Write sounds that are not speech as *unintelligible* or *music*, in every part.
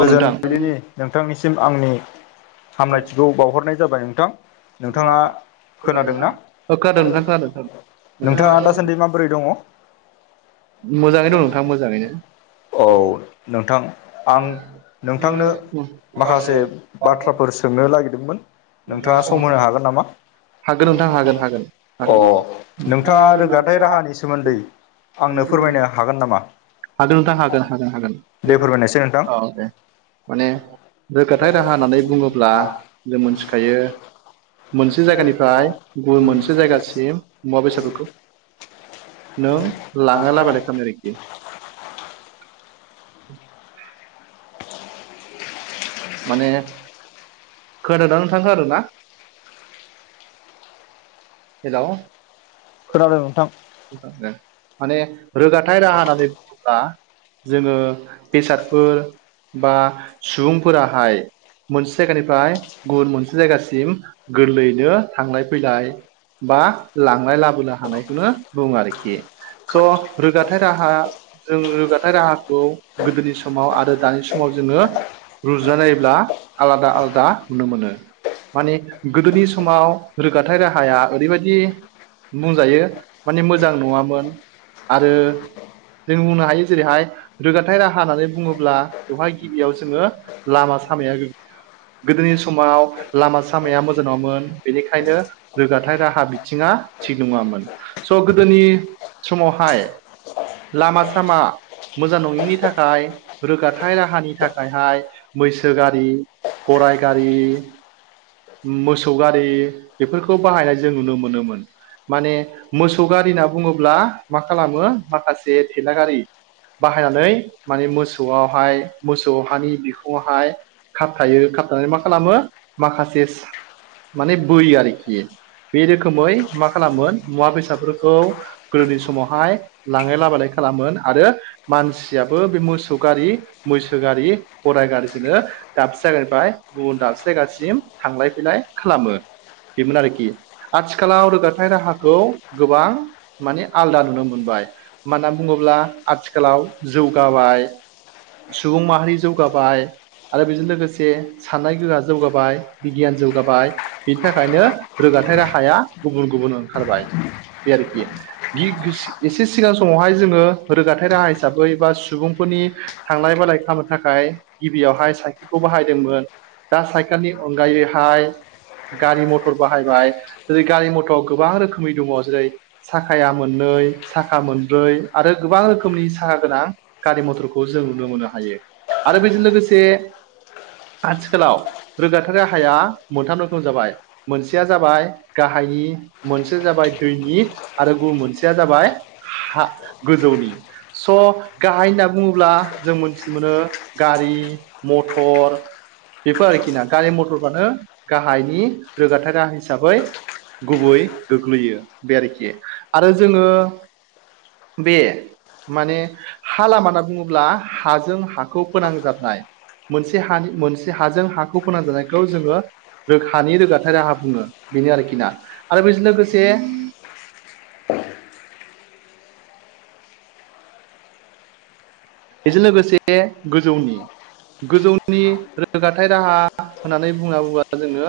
औ नोंथां गोजोन बिलिनि नोंथांनिसिम आंनि हामलायथिखौ बावहरनाय जाबाय नोंथां। नोंथाङा खोनादोंना? ओ खोनादों नोंथां खोनादों नोंथाङा खोनादों दासान्दि मा बोरै दङ? मोजाङै दं नोंथां मोजाङैनो। औ नोंथां आं *unintelligible* नोंथांनो माखासे बाथ्राफोर सोंनो नागिरदोंमोन नोंथाङा सम होनो हागोन नामा? हागोन नोंथां हागोन हागोन अ हागोन नोंथाङा रोगाथाय राहानि सोमोन्दै आंनो फोरमायनो हागोन नामा? हागोन नोंथां दा हागोन हागोन हागोन दे फोरमायनायसै नोंथां औ दे। माने रोगाथाय राहा होननानै बुङोब्ला जों मोनथिखायो। मोनसे जायगानिफ्राय गुबुन मोनसे जायगासिम मुवा बेसादफोरखौ नों लाङाला बलायखानो आरोखि। *inaudible* माने खोनादों ना नोंथां खोनादों ना? हेल' खोनादों नोंथां। माने रोगाथायाइ राहा होननानै बुङोब्ला जोङो बेसादफोर बा सुबुंफोराहाय मोनसे जायगानिफ्राय गुबुन मोनसे जायगासिम गोरलैयैनो थांलाय फैलायट बा लांलनाय लाबोनो हानायखौनो बुङो आरोखि। स' रोगाथायाइ राहा जों रोगथायाइ राहाखौ गोदोनि समाव आरो दानि समाव जोङो रुजानायनायोब्ला आलादा आलादा नुनो मोनो। माने गोदोनि समाव रोगाथाइ राहाया ओरैबायदि बुंजायो माने मोजां नङामोन आरो जों बुंनो हायो जेरैहाय रोगाथायाइ राहा होननानै बुङोब्ला बेवहाय गिबियाव जोङो लामा सामाया गोदोनि समाव लामा सामाया मोजां नङामोन बेनिखायनो रोगाथ थाय राहा बिथिङा थि नङामोन स' गोदोनि समावहाय लामा सामा मोजां नङिनि थाखाय रोगाथायइ राहानि थाखायहाय बैसो गारि गराय गारि मोसौ गारि बेफोरखौ बाहायनाय जों नुनो मोनोमोन। माने मोसौ गारि होनना बुङोब्ला मा खालामो माखासे थेला गारि। बाहायनानै माने मोसौआवहाय मोसौ हानि बिखुावहाय खाबथायो खाबथानानै मा खालामो माखासे माने बै आरोखि। बे रोखोमै मा खालामोन मुवा बेसादफोरखौ गोदोनि समावहाय लाांलाय लाबोलाय खालामोन आरो मानसियाबो बे मोसौ गारि मैसो गारि गराय गारिजोंनो दाबसे जायगानिफ्राय गुबुन दाबसे जायगासिम थांलाय फैलाय खालामो बेमोन आरोखि। आथिखालाव रोगाथाय राहाखौ गोबां माने आलादा नुनो मोनबाय। मानोना बुङोब्ला आथिखालाव जौगाबाय। सुबुं माहारि जौगाबाय। आरो बेजों लोगोसे साननाय गोहोआ जौगाबाय बिगियान जौगाबाय। बिनि थाखायनो रोगाथाइ राहाया गुबुन गुबुन ओंखारबाय बे आरोखि। दिख एसे सिगां समावहाय जोङो रोगाथायाइ राहा हिसाबै बा सुबुंफोरनि थांलाय बालाय खालामनो थाखाय गिबियावहाय साइकेलखौ बाहायदोंमोन। दा साइकेलनि अनगायैहाय गारि मथर बाहायबाय। जेरै गारि मथरआव गोबां रोखोमनि दङ जेरै साखाया मोननै साखा मोनब्रै आरो गोबां रोखोमनि साखा गोनां गारि मथरखौ जों नुनो मोननो हायो आरो बेजों लोगोसे आथिखालाव रोगाथार राहाया मोनथाम रोखोम जाबाय मोनसेया जाबाय गाहायनि मोनसेया जाबाय दैनि आरो गुबुन मोनसेया जाबाय हा गोजौनि स' गाहाय होनना बुङोब्ला जों मोनथिनो मोनो। गारि मथर बेफोर आरोखि ना गारि मथरफ्रानो गाहायनि रोगाथाय गाहाा हिसाबै गुबै गोग्लैयो बे आरोखि आरो जोंङो बे माने हा लामा होनना बुङोब्ला हाजों हाखौ फोनांजाबनाय मोनसे हानि मोनस से हाजों हाखौ फोनान जानायखौ जोङो हानि रोगाथाय राहा बुङो बेनो आरोखि ना। आरो बेजों लोगोसे बेजों लोगोसे गोजौनि गोजौनि रोगाथाय राहा होननानै बुंना बुंयोब्ला जोङो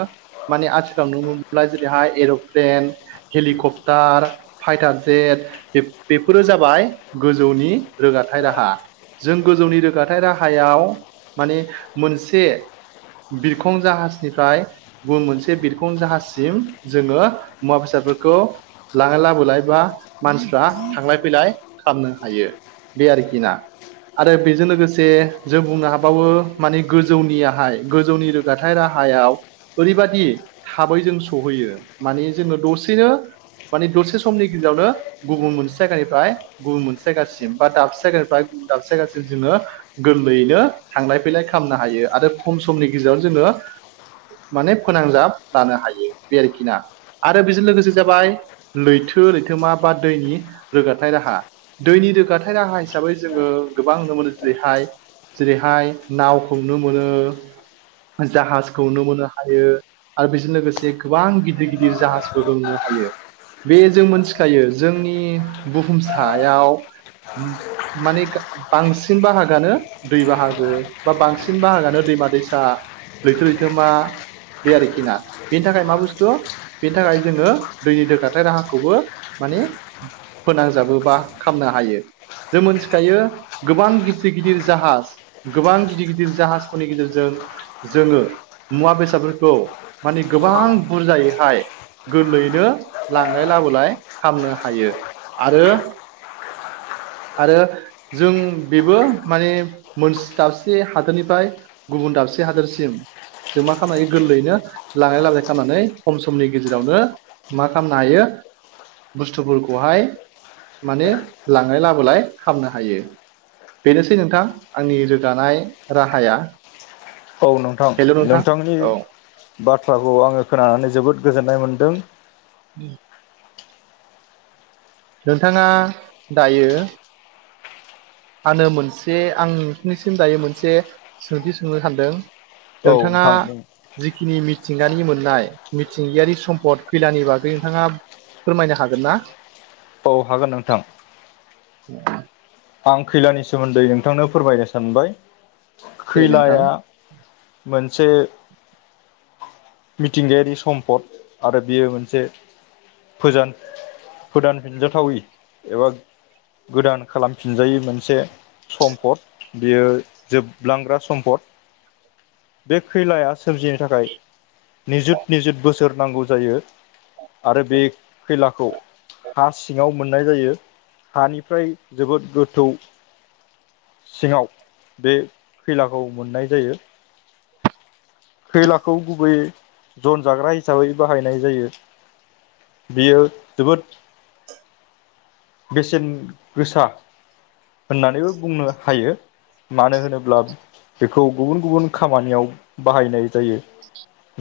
माने आथिखालाव नुनो मोनाय जेरैहाय एर'प्लेन हेलिकप्टार फाइटार जेट बेफोरो जाबाय गोजौनि रोगाथाय राहा। जों गोजौनि रोगाथाय राहायाव माने मोनसे बिरखं जाहाजनिफ्राय गुबुन मोनसे बिरखं जाहाजसिम जोङो मुवा बेसादफोरखौ लांलाय लाबोलाय बा मानसिफ्रा थांलाय फैलाय खालामनो हायो बे आरोखि ना। आरो बेजों लोगोसे जों बुंनो हाबावो माने गोजौनि आहाय गोजौनि रोगाथाइ राहायाव ओरैबादि थाबै जों सहैयो माने जोङो दसेनो माने दसे समनि गेजेरावनो गुबुन मोनसे जायगानिफ्राय गुबुन मोनसे जायगासिम बा दाबसे जायगानिफ्राय गुबुन दाबसे जायगासिम जोङो गोरलैयैनो थांलाय फैलाय खालामनो हायो आरो खम समनि गेजेराव जोङो माने फोनांजाब लानो हायो बे आरोखिना। आरो बेजों लोगोसे जाबाय लैथो लैथोमा बा दैनि रोगाथाइ राहा दैनि रोगाथाय राहा हिसाबै जोङो गोबां नुनो मोनो जेरैहाय जेरैहाय नावखौ नुनो मोनो जाहाजखौ नुनो मोननो हायो आरो बेजों लोगोसे गोबां गिदिर गिदिर जाहाजबो नुनो हायो। बे जों मोनथिखायो जोंनि बुहुम सायाव मानि गा बांसिन बाहागोआनो दै बाहागो बा बांसिन बाहागानो दैमा दैसा लैथो लैथोमा बे आरोखि ना बेनि थाखाय मा बुस्थु बेनि थाखाय जोंङो दैनि दोखाथाय राहाखौबो माने फोनांजाबोबा खामनो हायो जों मोनथिखायो गोबां गिदिर गिदिर जाहाज गोबां गिदिर गिदिर जाहाजफोरनि गेजेरजों जोंङो मुवा बेसादफोरखौ माने गोबां बुरजायैहाय गोरलैयैनो लांलाय लाबोलाय खालामनो हायो आरो आरो जों बेबो माने मोनसे दाबसे हादोरनिफ्राय गुबुन दाबसे हादोरसिम जों मा खालामनो गोरलैयैनो लांलाय लाबलाय खालामनानै खम समनि गेजेरावनो मा खालामनो हायो बुस्थुफोरखौहाय माने लांलाय लाबोलाय खामनो हायो। बेनोसै नोंथां आंनि रोगानाय राहाया। औ नोंथां हेल' नोंथां नोंथांनि औ बाथ्राखौ आंङो खोनानानै जोबोद गोजोननाय मोनदों। नोंथांङा दायो आनो मोनसे आं नोंनिसिम दायो मोनसे सोंथि सोंनो सानदों औ नोंथांङा नोंथां बुं। जिखिनि मिथिंगानि मोननाय मिथिंगायारि सम्पद खैलानि बागै नोंथाङा फोरमायनो हागोन ना औ हागोन नोंथां। आं खैलानि सोमोन्दै नोंथांनो फोरमायनो सानबाय दे नोंथां खैलाया मोनसे मिथिंगायारि सम्पद आरो बियो मोनसे फोजान फोदानफिनजाथावि एबा गोदान खालाम फिनजायै मोनसे सम्पद बेयो जोबलांग्रा सम्पद बे खैलाया सोरजिनो थाखाय निजुत निजुत बोसोर नांगौ जायो। आरो बे खैलाखौ हा सिङाव मोननाय जायो हानिफ्राय जोबोद गोथौ सिंङाव बे खैलाखौ मोननाय जायो। खैलाखौ गुबै जन जाग्रा हिसाबै बाहायनाय जायो। बियो जोबोद बेसेन गोसा होननानैबो बुंनो हायो। मानो होनोब्ला बेखौ गुबुन गुबुन खामानियाव बाहायनाय जायो।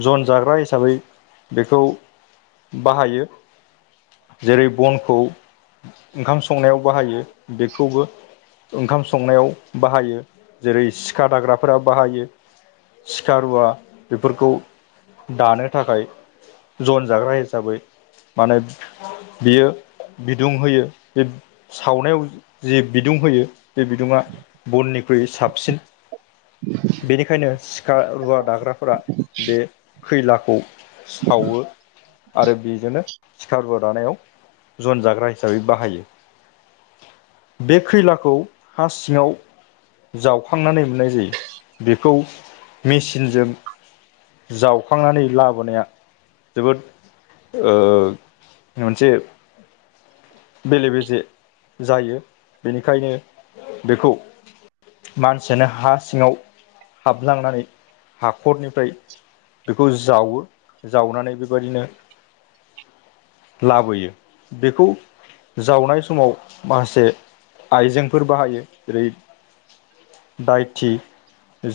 जन जाग्रा हिसाबै बेखौ बाहायो जेरै बनखौ ओंखाम संनायाव बाहायो बेखौबो ओंखाम संनायाव बाहायो जेरै सिखा दाग्राफोरा बाहायो सिखा रुवा बेफोरखौ दानो थाखाय जन जाग्रा हिसाबै मानो बियो दुंहोयो बे सावनायाव जे बिदुं होयो बे बिदुंङा बननिख्रुइ साबसिन बेनिखायनो सिखा रुवा दाग्राफोरा बे खैलाखौ सावो आरो बेजोंनो सिखा रुवा दानायाव जन जाग्रा हिसाबै बाहायो बे खैलाखौ हा सिङाव जावखांनानै मोननाय जायो बेखौ मेचिनजों जावखांनानै लाबोनाया जोबोद ओ मोनसे बेले बेजे जायो बेनिखायनो बेखौ मानसियानो हा सिङाव हाबलांनानै हाखरनिफ्राय बेखौ जावो जावनानै बेबायदिनो लाबोयो बेखौ जावनाय समाव माखासे आइजेंफोर बाहायो जेरै दायथि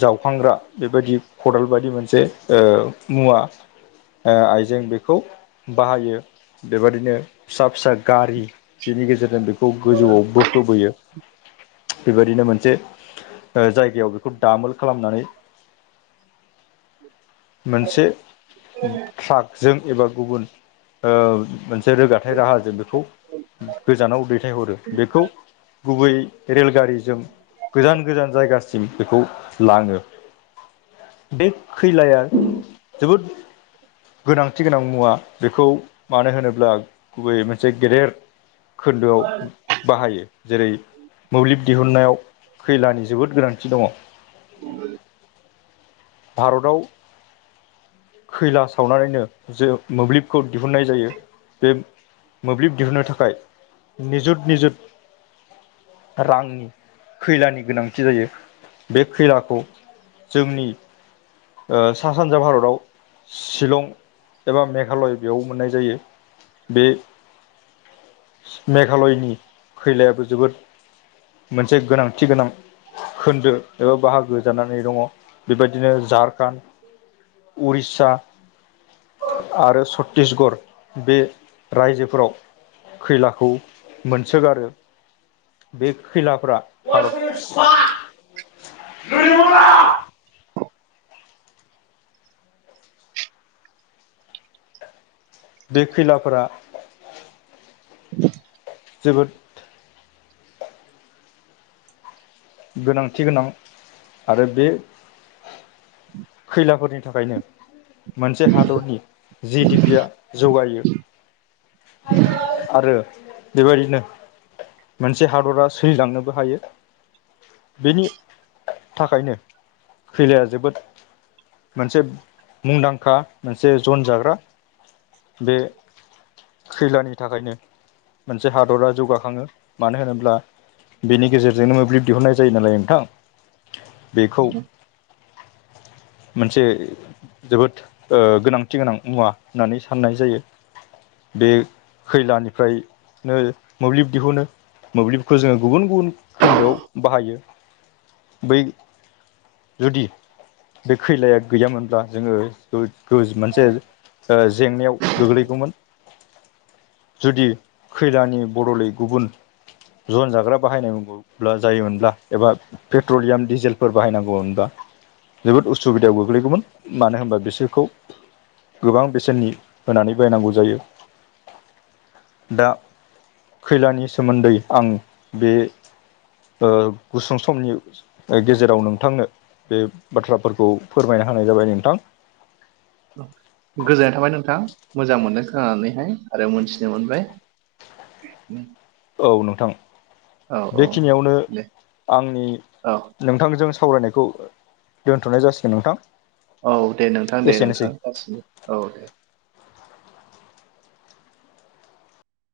जावखांग्रा बेबायदि खदाल बादि मोनसे ओ मुवा ओ आइजें बेखौ बाहायो बेबादिनो फिसा फिसा गारि बिनि गेजेरजों बेखौ गोजौआव बोखोबोयो बेबायदिनो मोनसे ओ जाय गायाव बेखौ दामोल खालामनानै मोनसे ट्राकजों एबा गुबुन ओ मोनसे रोगा नाय राहाजों बेखौ गोजानाव दैथायहरो बेखौ गुबै रेलगारिजों गोजान गोजान जायगासिम बेखौ लाङो। बे खैलाया जोबोद गोनांथि गोनां मुवा बेखौ मानो होनोब्ला गुबै मोनसे गेदेर खोन्दोआव बाहायो जेरै मोब्लिब दिहुननायाव खैलानि जोबोद गोनांथि दङ भारताव खैला सावनानैनो जे मोब्लिबखौ दिहुनन्नाय जायो। बे मोब्लिब दिहुनन्नो थाखाय निजुत निजुत रांनि खैलानि गोनांथि जायो बे खैलाखौ जोंनि ओ सा सानजा भारताव शिलं एबा मेघालय बेयाव मोननाय जायो। बे मेघालयनि खैलायाबो जोबोद मोनसे गोनांथि गोनां खोन्दो एबा बाहागो जानानै दङ बेबायदिनो जार खान उरिष्षा आरो छत्तिसगर बे रायजोफोराव खैलाखौ मोनसोगारो। *unintelligible* *unintelligible* बे खैलाफोरा जोबोद गोनांथि गोनां आरो बे खैलाफोरनि थाखायनो मोनसे हादरनि जि डि पि आ जौगायो। आरो बेबायदिनो मोनसे हादरा सोलिलांनोबो हायो। बेनि थाखायनो खैलाया जोबोद मोनसे मुंदांखा मोनसे जन जाग्रा बे खैलानि थाखायनो मोनसे हादरा जौगाखाङो मानो होनोब्ला बेनि गेजेरजोंनो मोब्लिब दिहुननाय जायो नालाय नोंथां बेखौ मोनसे जोबोद ओ गोनांथि गोनां मुवा होननानै साननाय जायो। बे खैलानिफ्रायनो मोब्लिब दिहुनो। मोब्लिबफोरखौ जोङो गुबुन गुबुन खोन्दोआव बाहायो बै जुदि बे खैलाया गैयामोनब्ला जोङो गोज गोज मोनसे ओ जेंनायाव गोग्लैगौमोन। जुदि खैलानि बद'लै गुबुन जन जाग्रा बाहायनायमोनब्ला जायोमोनब्ला एबा पेट्रलियाम डिजेलफोर बाहायनांगौमोनब्ला जोबोद उसुबिदायाव गोग्लैगौमोन मानो होनबा बिसोरखौ गोबां बेसेननि होनानै बायनांगौ जायो। दा खैलानि सोमोन्दै आं बे ओ गुसुं समनि गेजेराव नोंथांनो बे बाथ्राफोरखौ फोरमायना होनाय जाबाय नोंथां। गोजोननाय थाबाय नोंथां मोजां मोनदों खोनानानैहाय आरो मोनथिनो मोनबाय। उम औ नोंथां औ बेखिनियावनो दे आंनि औ नोंथांजों सावरायनायखौ दोनथ'नाय जासिगोन नोंथां। औ दे नोंथां दे एसेनोसै। नोंथां जासिगोन औ दे।